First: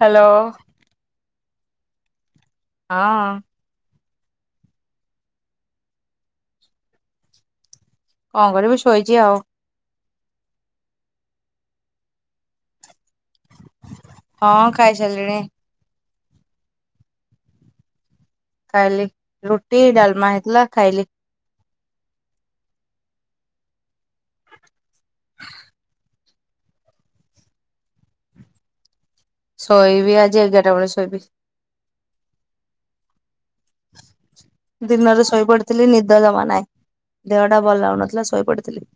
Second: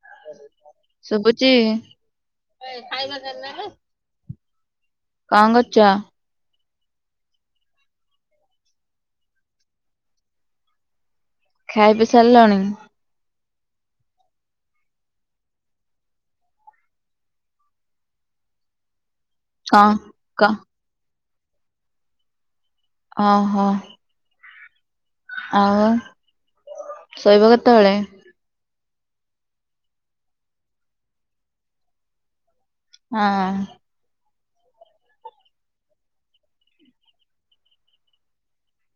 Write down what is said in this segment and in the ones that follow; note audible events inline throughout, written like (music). Hello. ଶୁବୁଛି। ହଁ କଣ କରୁଛ? କଣ କରିବି ଶୋଇଛି ଆଉ ଖାଇ ପି ସାରିଲଣି। ହଁ ଖାଇ ସାରିଲିଣି। ଖାଇଲି ରୁଟି କଣ ଡାଲମା କ ହେଇଥିଲା ଖାଇଲି। ଅ ହ। ଆଉ ଶୋଇବ କେତେବେଳେ? ଶୋଇବି ଆଜି ଏଗାରଟା ବେଳେ ଶୋଇବି। ହଁ। ଦିନରେ ଶୋଇ ପଡିଥିଲି ନିଦ ଜମା ନାହିଁ। ଦେହଟା ଭଲ ଲାଗଉନଥିଲା ଶୋଇ ପଡିଥିଲି।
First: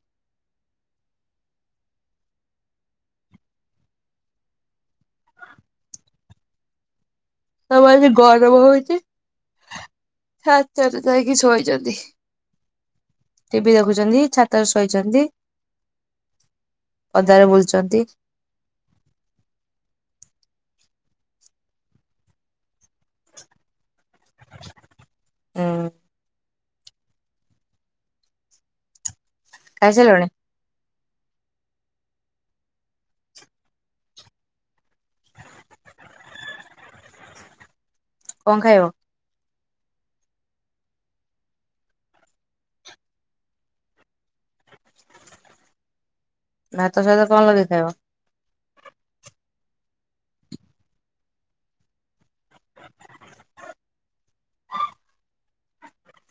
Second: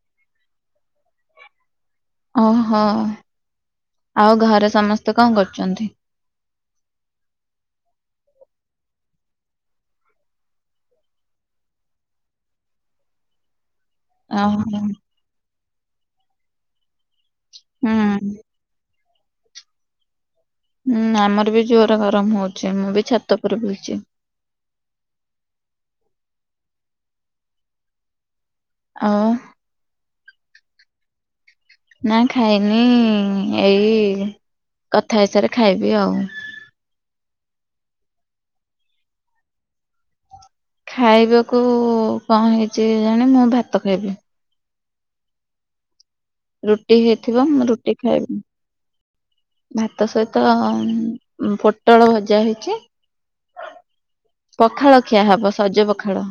ଓହୋ ଆଉ ଘରେ ସମସ୍ତେ କଣ କରୁଛନ୍ତି? ସମ ଆଜି ଗରମ ହଉଛି। ଛାତରେ ଯାଇ କିି ସୋଇ ଛନ୍ତି। ଟିଭି ଦେଖୁଛନ୍ତି ଛାତରେ ଓହୋ ଶୋଇଛନ୍ତି। ପଦାରେ ବୁଲୁଛନ୍ତି। ହୁଁ ହୁଁ ଆମର ବି ଜୋର ଗରମ ହଉଛି ମୁଁ ବି ଛାତ ଉପରେ ବୁଲୁଛି। ହୁଁ। ଆଉ? ଖାଇସାଇଲଣି? ନାଁ ଖାଇନି ଏଇ କଥା ହେଇସାରେ ଖାଇବି ଆଉ କଣ ଖାଇବ? ଖାଇବାକୁ କଣ ହେଇଛି ଜାଣିନି ମୁଁ ଭାତ ଖାଇବି। ରୁଟି ଭାତ ସହିତ କଣ ହେଇଥିବ ଲଗେଇ ମୁଁ ଖାଇବ ରୁଟି ଖାଇବିନି। ଭାତ ସହିତ ପୋଟଳ ଭଜା ହେଇଛି। ପଖାଳ ଖିଆ ହବ ସଜ ପଖାଳ।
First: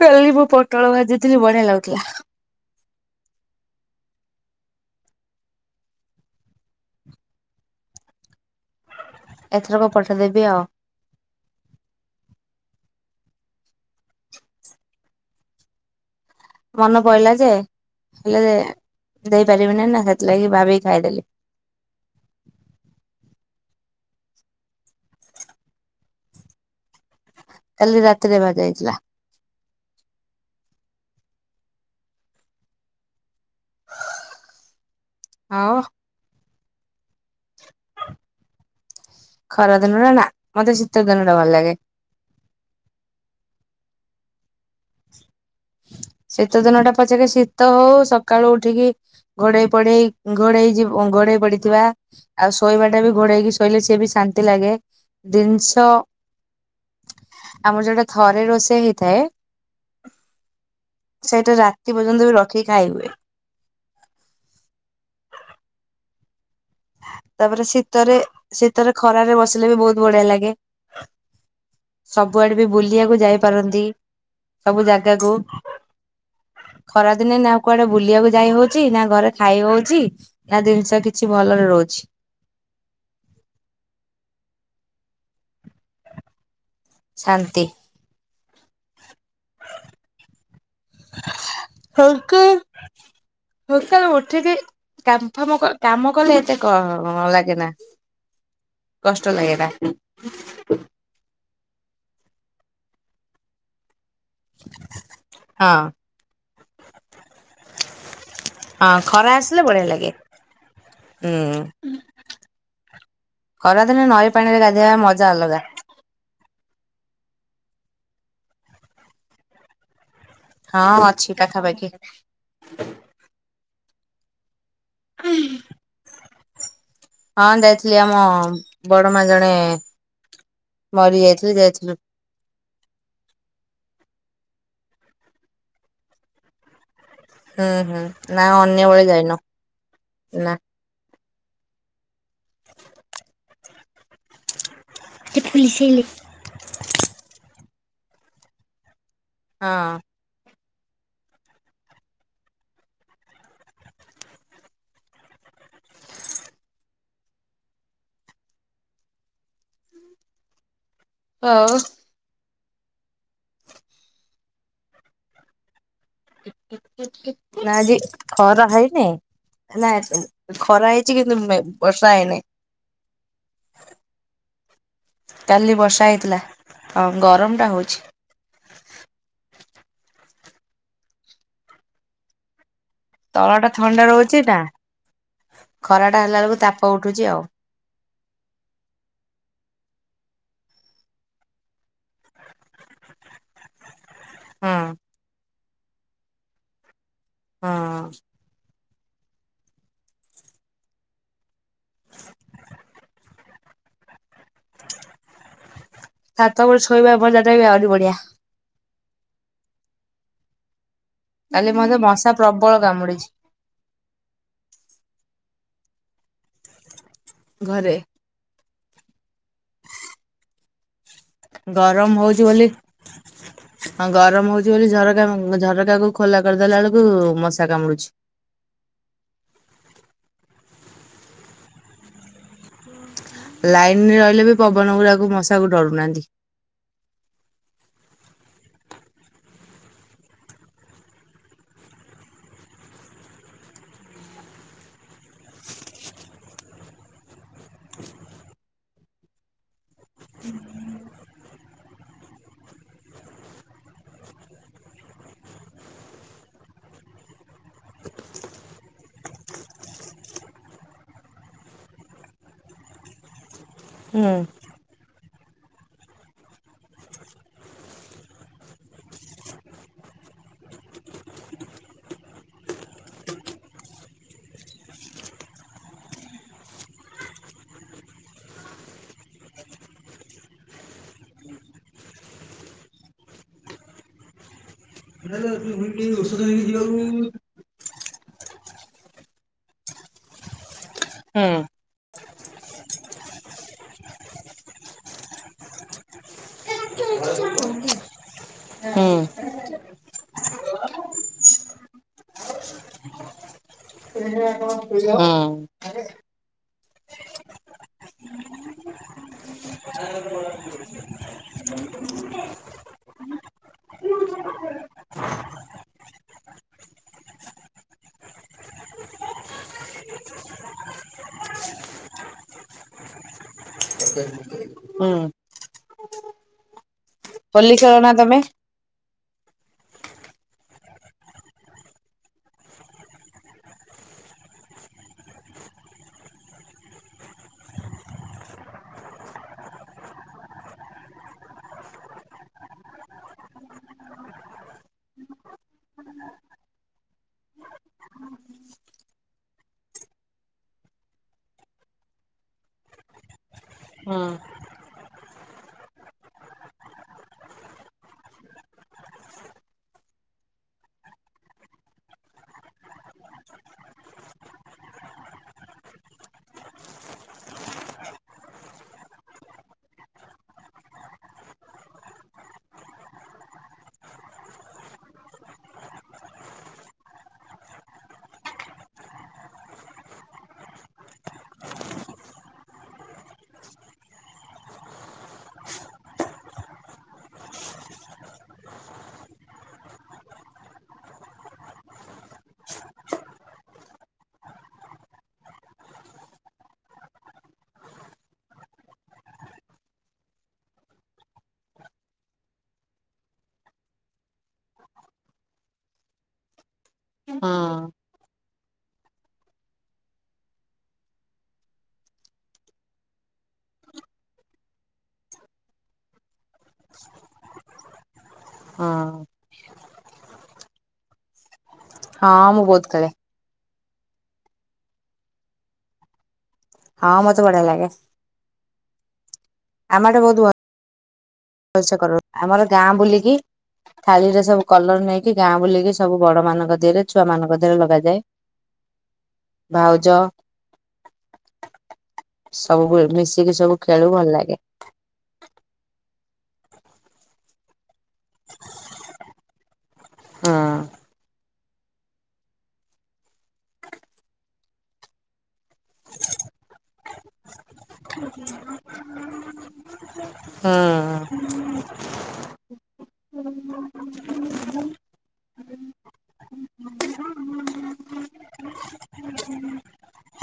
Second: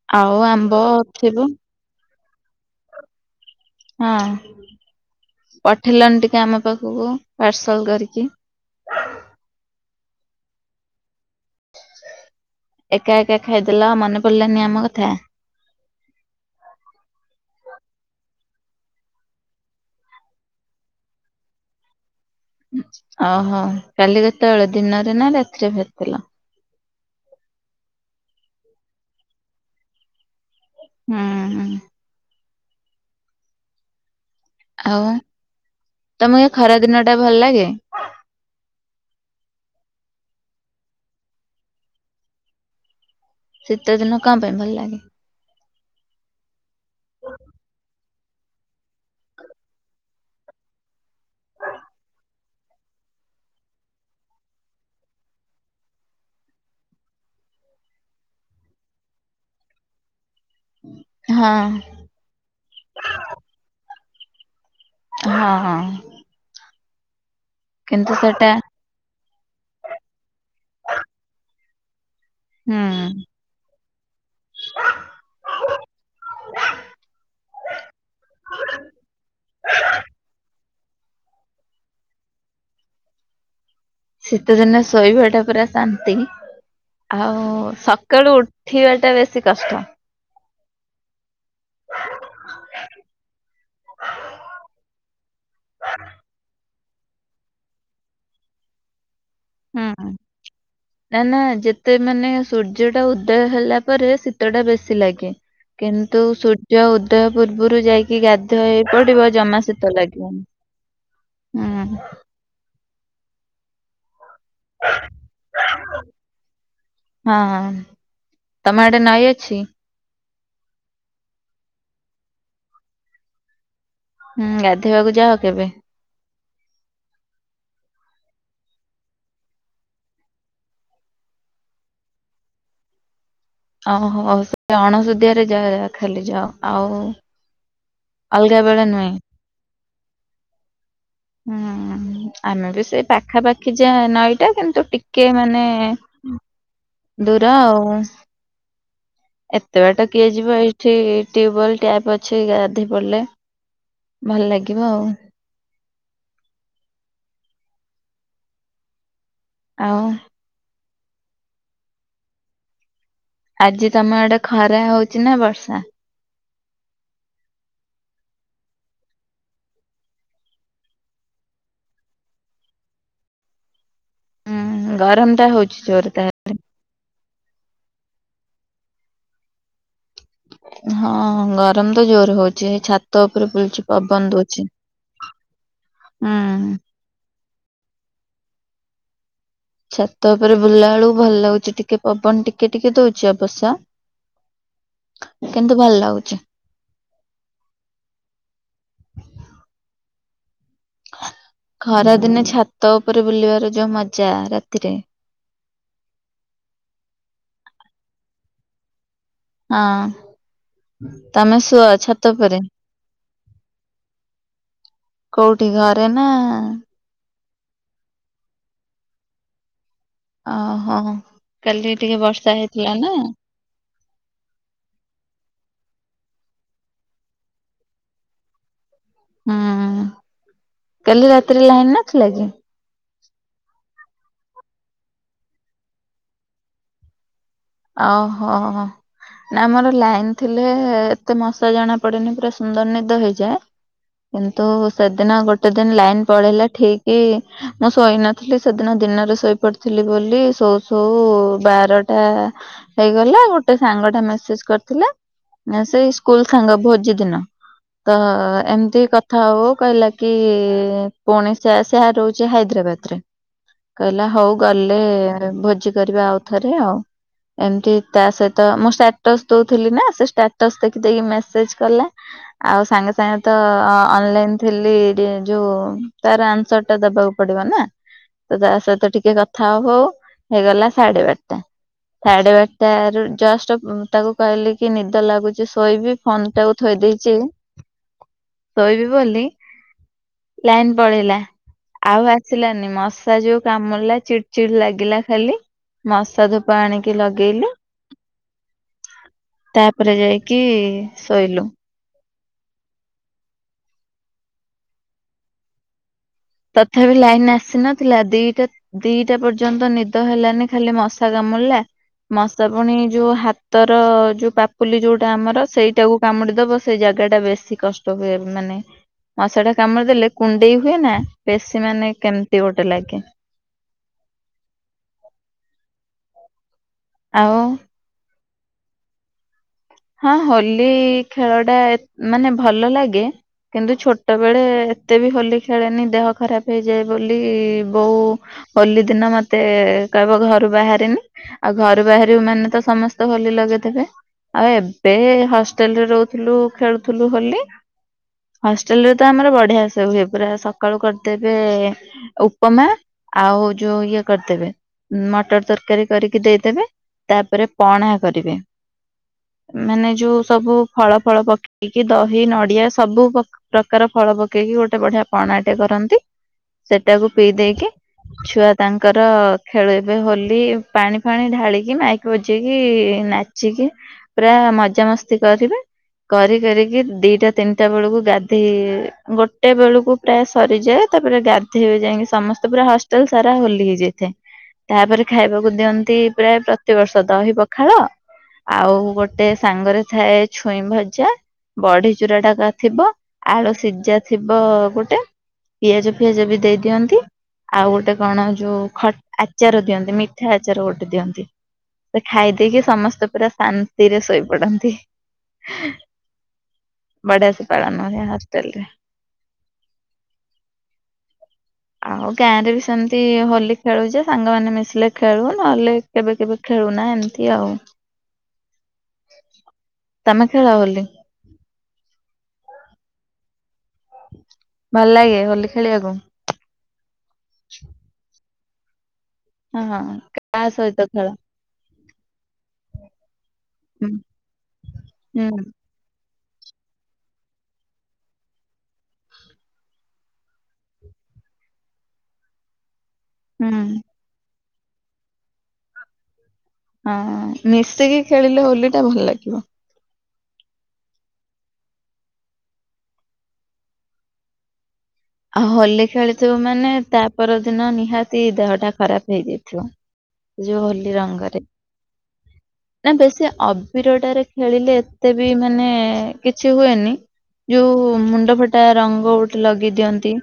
କାଲି ଆଉ ମୁଁ ଆମ୍ବ ପୋଟଳ ଭାଜିଥିଲି ଥିବ ବଢ଼ିଆ ଲାଗୁଥିଲା। ହଁ। ପଠେଇଲନି ଟିକେ ଆମ ପାଖକୁ ପାର୍ସଲ କରିକି। ଏଥରକ ପଠେଇଦେବି ଆଉ। ଏକା ଏକା ଖାଇଦେଲ ମନେ ପଡି଼ଲାନି ଆମ କଥା। ମନେ ପଡ଼ିଲା ଯେ ହେଲେ ଦେଇପାରିବିନି ନା ସେଥିଲାଗି ଭାବିକି ଖାଇଦେଲି। ଓ ହୋ କାଲି କେତେବେଳେ ଦିନରେ ନା ରାତିରେ ଖାଇଥିଲ? କାଲି ରାତିରେ ଭାଜା ହେଇଥିଲା। ହୁଁ ହୁଁ। ଆଉ ଆଉ ତମକୁ ଖରା ଦିନ ଟା ଭଲ ଲାଗେ? ଖରାଦିନ ଟା ନା ମତେ ଶୀତ ଦିନ ଟା ଭଲ ଲାଗେ। ଶୀତ ଦିନ କଣ ପାଇଁ ଭଲ ଲାଗେ? ଶୀତ ଦିନ ଟା ପଛକେ ଶୀତ ହଉ ସ ସକାଳୁ ଉଠିକି ଘୋଡ଼େଇ ପୋଡେ଼ଇ ଘୋଡେଇ ଯ ଘୋଡ଼େଇ ପଡ଼ିଥିବା ଆଉ ଶୋଇବା ଟା ବି ଘୋଡ଼େଇ ହେଇକି ଶୋଇଲେ ସିଏ ବି ଶାନ୍ତି ଲାଗେ ଜିନିଷ ଆମର ଯୋଉଟା ଥରେ ରୋଷେଇ ହେଇଥାଏ ସେଇଟା ହଁ ରାତି ପର୍ଯ୍ୟନ୍ତ ବି ରଖିକି ଖାଇ ହୁଏ। ହଁ ହଁ। ତାପରେ କିନ୍ତୁ ଶୀତରେ ସେଟା ଶୀତରେ ଖରାରେ ବସିଲେ ବି ବହୁତ୍ ବଢ଼ିଆ ଲାଗେ। ସବୁଆଡ଼େ ବି ହୁଁ ବୁଲିବାକୁ ଯାଇପାରନ୍ତି ସବୁ ଜାଗାକୁ। ଖରାଦିନେ ନା କୁଆଡେ ବୁଲିବାକୁ ଯାଇ ହଉଛି ନା ଘରେ ଖାଇ ହଉଛି। ନା ଜିନିଷ କିଛି ଭଲରେ ରହୁଛି। ଶୀତଦିନେ ଶୋଇବା ଟା ପୁରା ଶାନ୍ତି ଆଉ ଶାନ୍ତି ସକାଳୁ ଉ ଉଠିବାଟା ଟା ବେଶୀ କଷ୍ଟ। (unintelligible) ସକାଳୁ ଉଠିକି କାମ ଫାମ କାମ କଲେ ଏତେ କ ଲାଗେ ନା। କଷ୍ଟ ଲଗେନା। ହୁଁ। ନା ନା ଯେତେ ମାନେ ସୂର୍ଯ୍ୟ ଟା ଉଦୟ ହେଲା ପରେ ଶୀତ ଟା ବେଶୀ ଲାଗେ ହଁ କିନ୍ତୁ ସୂର୍ଯ୍ୟ ଉଦୟ ପୂର୍ବରୁ ଯାଇ କି ଗାଧେଇ ହଁ ପଡ଼ିବ ଖରା ଜମା ଆସିଲେ ବଢିଆ ଶୀତ ଲାଗେ ଲାଗିବନି ହୁଁ। ଖରାଦିନେ ନଈ ପାଣିରେ ଗାଧୋଇବା ମଜା ଅଲଗା। ହଁ ତମେ ଆଡେ଼ ନଈ ଅଛି? ହଁ ଅଛି ପାଖାପାଖି। ହୁଁ ଗାଧୋଇବାକୁ ଯାଅ କେବେ? ହଁ ଯାଇଥିଲି ଆମ ବଡ଼ ମା ଜଣେ ମରି ଯାଇଥିଲେ ଯାଇଥିଲୁ। ଓହୋ ସେ ଅଣସୁଧିଆରେ ଯାଅ ଖାଲି (unintelligible) ଆଉ। ହୁଁ ହୁଁ ନା ଅଲଗା ବେଳେ ଅନ୍ୟବେଳେ ନୁହେଁ। ଯାଇନୁ ନା। ହୁଁ ଆମେ ବି ସେଇ ପାଖାପାଖି ଯା ନଈଟା କିନ୍ତୁ ଟି କିଏ ହଁ ମାନେ ଦୂର ଆଉ। ଏତେ ବାଟ କିଏଯିବ ଏଇଠି ଟ୍ୟୁୟଲ ଟାଇପ ଅଛି ଗାଧୋଇ ପଡିଲେ ଭଲ ଲାଗିବ ଆଉ। ଆଉ ହୋଉ। ଆଜି ତମ ଆଡେ ଖରା ହଉଚି ନା ବର୍ଷା? ନା ଆଜି ଖରା ହେଇନି ନା ନା ଖରା ହେଇଛି କିନ୍ତୁ ବର୍ଷା ହେଇନି। ହୁଁ ଗରମ ଟା କାଲି ହଉଛି ବର୍ଷା ଜୋରେ ତାହେଲେ? ହେଇଥିଲା। ହଁ ଗରମଟା ହଉଛି। ହଁ ଗରମ ତ ଜୋରେ ହଉଛି, ଏଇ ଛା ତଳଟା ଥଣ୍ଡା ରହୁଛି ନା, ଖରାଟା ହେଲା ବେଳକୁ ହୁଁ। ତାପ ଉଠୁଛି ଆଉ। ଛାତ ଉପରେ ବୁଲିଲା ବେଳକୁ ଭଲ ଲାଗୁଛି, ଟିକେ ପବନ ଟିକେ ଟିକେ ଦଉଛି ଅବସ୍ୟ ହୁଁ କିନ୍ତୁ ଭଲ ଲାଗୁଚି। ହଁ। ଖରାଦିନେ ଛାତ ଉପରେ ବୁଲିବାର ଯୋଉ ମଜା ରାତିରେ ଛାତ ଉପରେ ଶୋଇବା ମଜାଟା ବି ଆହୁରି ବଢିଆ। ଆଁ ତମେ କାଲି ଶୁଅ ମତେ ମଶା ଛାତ ଉପରେ? ପ୍ରବଳ କାମୁଡିଛି। କୋଉଠି ଘରେ ନା ଘରେ। ଓହୋ କାଲି ଟିକେ ବର୍ଷା ହେଇଥିଲା ନା? ହଁ ଗରମ ହଉଛି ବୋଲି ଝରକା ଝରକାକୁ ଖୋଲା କରିଦେଲା ବେଳକୁ ମଶା କାମୁଡୁଛି। ହୁଁ କାଲି ରାତିରେ ଲାଇନ ନଥିଲା କି? ଲାଇନ ରହିଲେ ବି ପବନ ଗୁଡାକୁ ମଶାକୁ ଡରୁନାହାନ୍ତି। ଓହୋ ହୋ। ଆମର ଲାଇନ ଥିଲେ ଏତେ ମଶା ଜଣା ପଡେନି, ପୁରା ସୁନ୍ଦର ନିଦ ହେଇଯାଏ। କିନ୍ତୁ ସେଦିନ ଗୋଟେ ଦିନ ଲାଇନ ପଳେଇଲା ଠିକ ମୁଁ ଶୋଇନଥିଲି। ଥିଲି ସେଦିନ ଦିନରେ ଶୋଇପଡ଼ିଥିଲି ବୋଲି ଶୋଉ ଶୋଉ ବାରଟା ହେଇଗଲା, ଗୋଟେ ସାଙ୍ଗ ଟା ମେସେଜ କରିଥିଲା, ସେଇ ସ୍କୁଲ ସାଙ୍ଗ ଭୋଜି ଦିନ ତ ଏମିତି କଥା ହଉ ହଉ କହିଲା କି ପୁଣି ସେ ସିହା ରହୁଛି ହାଇଦ୍ରାବାଦ ହୁଁ କହିଲା ହଉ ଗଲେ ଭୋଜି କରିବା ଆଉଥରେ ଆଉ। ଏମିତି ତା ସହିତ ମୁଁ ଷ୍ଟାଟସ ଦଉଥିଲି ନା, ସେ ଷ୍ଟାଟସ ଦେଖି ଦେଇକି ମେସେଜ କଲା। ଆଉ ସାଙ୍ଗେ ସାଙ୍ଗେ ତ ଅନଲାଇନ ଥିଲି ଯୋଉ ତାର ଆନ୍ସର ଟା ଦବାକୁ ପଡିବନା, ତ ତା ସହିତ ଟିକେ କଥା ହଉ ହଉ ହେଇଗଲା ସାଢେ ବାରଟା। ସାଢେ ବାରଟା ରୁ ଜଷ୍ଟ ତାକୁ କହିଲି କି ନିଦ ଲାଗୁଛି ଶୋଇବି, ଫୋନ ହୁଁ ଟାକୁ ଥୋଇ ହୁଁ ଦେଇଚି ଶୋଇବି ବୋଲି ଲାଇନି ପଳେଇଲା। ଆଉ ଆସିଲାନି, ମଶା ଯୋଉ କାମୁଡ଼ିଲା ଚିଡି ଚିଡି ଲାଗିଲା ଖାଲି ମଶା ଧୁ ପାଣିକି ଲଗେଇଲି। ହୁଁ ତାପରେ ଯାଇକି ଶୋଇଲୁ। (unintelligible) (unintelligible) ହୁଁ। ତଥାପି ଲାଇନି ଆସିନଥିଲା ଦିଟା ଦିଟା ପର୍ଯ୍ୟନ୍ତ ନିଦ ହେଲାନି ଖାଲି ମଶା କାମୁଡ଼ିଲା। ମଶା ପୁଣି ଯୋଉ ହାତର ଯୋଉ ପାପୁଲି ଯୋଉଟା ଆମର ସେଇଟାକୁ କାମୁଡିଦବ ସେ ଜାଗା ଟା ବେଶୀ କଷ୍ଟ ହୁଏ, ମାନେ ମଶା ଟା କାମୁଡି ଦେଲେ କୁଣ୍ଡେଇ ହୁଏ ନା ବେଶୀ ମାନେ କେମତି ଗୋଟେ ଲାଗେ। (unintelligible) ଆଉ ହୋଲି ଖେଳନା ତମେ? ହଁ ହୋଲି ଖେଳ ଟା ଏ ମାନେ ଭଲ ଲାଗେ କିନ୍ତୁ ଛୋଟ ବେଳେ ଏତେ ବି ହୋଲି ଖେଳେନି ଦେହ ଖରାପ ହେଇଯାଏ ବୋଲି, ବଉ ହୋଲି ଦିନ ମତେ କହିବ ଘରୁ ବାହାରେନି। ଆଉ ଘରୁ ବାହାରିଵୁ ମାନେ ତ ସମସ୍ତେ ହୋଲି ଲଗେଇଦେବେ। ଆଉ ଏବେ ହଷ୍ଟେଲରେ ରହୁଥିଲୁ ଖେଳୁଥିଲୁ ହୋଲି। ହଷ୍ଟେଲରେ ତ ଆମର ବଢିଆ ସେ ହୁଏ ପୁରା ସକାଳୁ କରିଦେବେ। ଉପମା ଆଉ ଯୋଉ ଇଏ ହୁଁ କରିଦେବେ, ମଟର ତରକାରୀ କରିକି ଦେଇଦେବେ। ତାପରେ ପଣା କରିବେ। ମାନେ ଯୋଉ ସବୁ ଫଳ ଫଳ ପକେଇକି ଦହି ନଡିଆ ସବୁ ପକ ପ୍ରକାର ଫଳ ପକେଇକି ଗୋଟେ ବଢିଆ ପଣାଟେ କରନ୍ତି, ସେଟାକୁ ପିଇ ଦେଇେଇକି ଛୁଆ ତାଙ୍କର ଖେଳେ ଏବେ ହୋଲି ପାଣି ଫାଣି ଢାଳିକି ମାଇକି ବଜେଇକି ନାଚ ଚି କି ପ୍ରା ମଜା ମସ୍ତି କରିବେ। କରି କରିକି ଦିଟା ତିନିଟା ବେଳକୁ ଗାଧୋଇ ଗୋଟେ ବେଳକୁ ପ୍ରା ସରିଯାଏ ତାପରେ ଗାଧୋଇବେ ଯାଇକି ସମସ୍ତେ ପୁରା ହଷ୍ଟେଲ ସାରା ହୋଲି ହେଇଯାଇଥାଏ। ତାପରେ ଖାଇବାକୁ ଦିଅନ୍ତି ପ୍ରାୟ ପ୍ରତିବର୍ଷ ଦହି ପଖାଳ, ଆଉ ଗୋଟେ ସାଙ୍ଗରେ ଥାଏ ଛୁଇଁ ଭଜା। ବଢି ଚୁରା ଟାତ ଥିବ, ଆଳୁ ସିଝା ଥିବ ଗୋଟେ। ପିଆଜ ଫିଆଜ ବି ଦେଇ ଦିଅନ୍ତି। ଆଉ ଗୋଟେ କଣ ଯୋଉ ଖ ଆଚାର ଦିଅନ୍ତି, ମିଠା ଆଚାର ଗୋଟେ ଦିଅନ୍ତି। ସେ ଖାଇ ଦେଇକି ସମସ୍ତେ ପୁରା ଶାନ୍ତିରେ ଶୋଇପଡନ୍ତି। ବଢିଆ ସେ ହଁ ପାଳନ ହୁଏ ହଷ୍ଟେଲରେ। ଆଉ ଗାଁ ରେ ବି ସେମିତି ହୋଲି ଖେଳୁଛେ, ସାଙ୍ଗମାନେ ମିଶିଲେ ଖେଳୁ, ନହେଲେ କେବେ କେବେ ଖେଳୁନା ଏମିତି ଆଉ। ହଁ। ତମେ ଖେଳ ବୋଲି? ହଁ ମୁଁ ବହୁତ ଖେଳେ। ଭଲ ଲାଗେ ହୋଲି ଖେଳିବାକୁ? ହଁ ମତେ ବଢିଆ ଲାଗେ। ହଁ, ଆମ ଆଡେ ବହୁତ କାଆ ସହିତ? ଖେଳ ଭଲସେ କରବ, ଆମର ଗାଁ ବୁଲିକି ହୁଁ ଥାଳି ରେ ସବୁ କଲର ନେଇକି ହୁଁ ଗାଁ ବୁଲିକି ସବୁ ବଡ ମାନଙ୍କ ଦେହରେ ଛୁଆ ମାନଙ୍କ ଦେହରେ ଲଗାଯାଏ, ଭାଉଜ ସବୁ ହୁଏ, ମିଶିକି ସବୁ ହୁଁ। ଖେଳୁ ଭଲ ଲାଗେ। ହଁ, ମିଶିକି ଖେଳିଲେ ହୋଲି ଟା ଭଲ ଲାଗିବ। ହଁ ଆଉ ହୋଲି ଖେଳିଥିବ ମାନେ ତା ପର ଦିନ ନିହାତି ଦେହଟା ଖରାପ ହେଇଯାଇଥିବ। ଯେଉ ହୁଁ ହୋଲି ରଙ୍ଗରେ। ନା ବେଶୀ ଅବିରଟାରେ ଖେଳିଲେ ଏତେ ବି ମାନେ କିଛି ହୁଏନି। ଯୋଉ ମୁଣ୍ଡ ଫଟା ରଙ୍ଗ ଗୋଟେ ଲଗେଇ ଦିଅନ୍ତ ନ୍ତି,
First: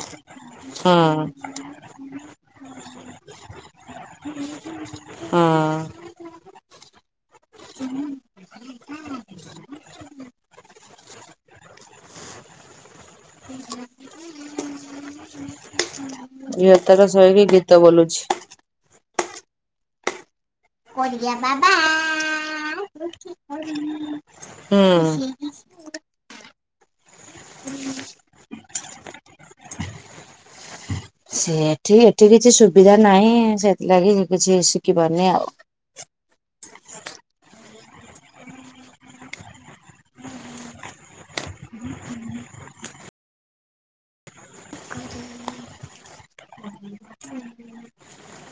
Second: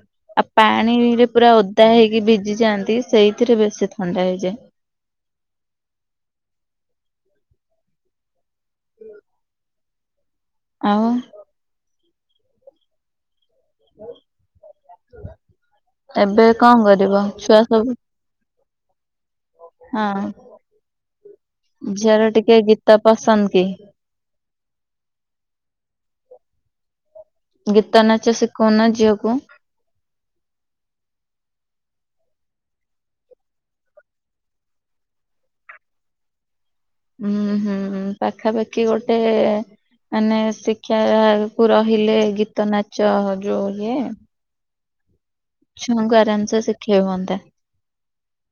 ଆଉ ହୁଁ ପାଣିରେ ପୁରା ଓଦା ହେଇକି ଭିଜି ଯାଆନ୍ତି, ସେଇଥିରେ ବେଶୀ ଥଣ୍ଡା ହେଇଯାଏ। ହଁ। ଆଉ। ଏବେ ଝିଅ କଣ ତକ କରିବ, ଶୋଇକି ଛୁଆ ଗୀତ ସବୁ ବୋଲୁଛି ହଁ ଝିଅର ଟିକେ ଗୀତ ପସନ୍ଦ କି? ହୁଁ। ଗୀତ, ନାଚ ଶିକୋଉନ ଝିଅକୁ। ସେ ଏଠି ଏଠି କିଛି ସୁବିଧା ନାହିଁ। ସେଥିଲାଗି କିଛି ଶିଖି ପାରୁନି ଆଉ। ଉଁ ହୁଁ ପାଖାପାଖି ଗୋଟେ ମାନେ ଶିକ୍ଷା କୁ ରହିଲେ ଗୀତ, ନାଚ ଯୋଉ ଇଏ (unintelligible) ଛୁଆଙ୍କୁ ଆରାମସେ ଶିଖେଇ ହୁଅନ୍ତା।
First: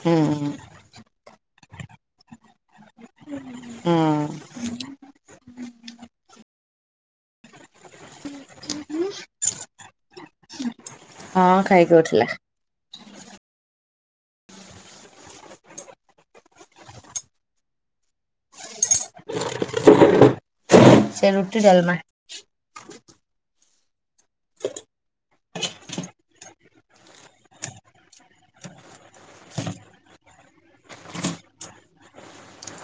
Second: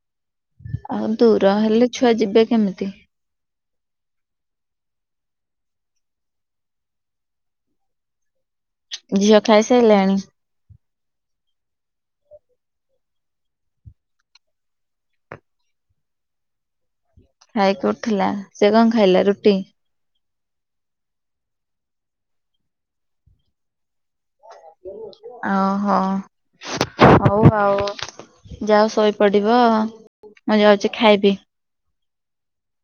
ହୁଁ ହୁଁ। ଆଉ ଦୂର ହେଲେ ଛୁଆ ଯିବେ କେମିତି। ହଁ। ଝିଅ ଖାଇସାଇଲାଣି? ହଁ ଖାଇକି ଉଠଲା। ଖାଇକି ଉଠିଲା। ସେ କଣ ଖାଇଲା ରୁଟି? ସେ ରୁଟି ଡାଲମା। ଓ ହୋ। ହୋଉ ଆଉ ଯାଅ ଶୋଇପଡିବ। ମୁଁ ଯାଉଚି ଖାଇବି।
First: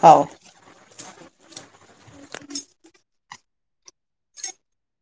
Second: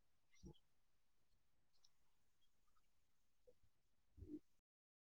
ହୋଉ।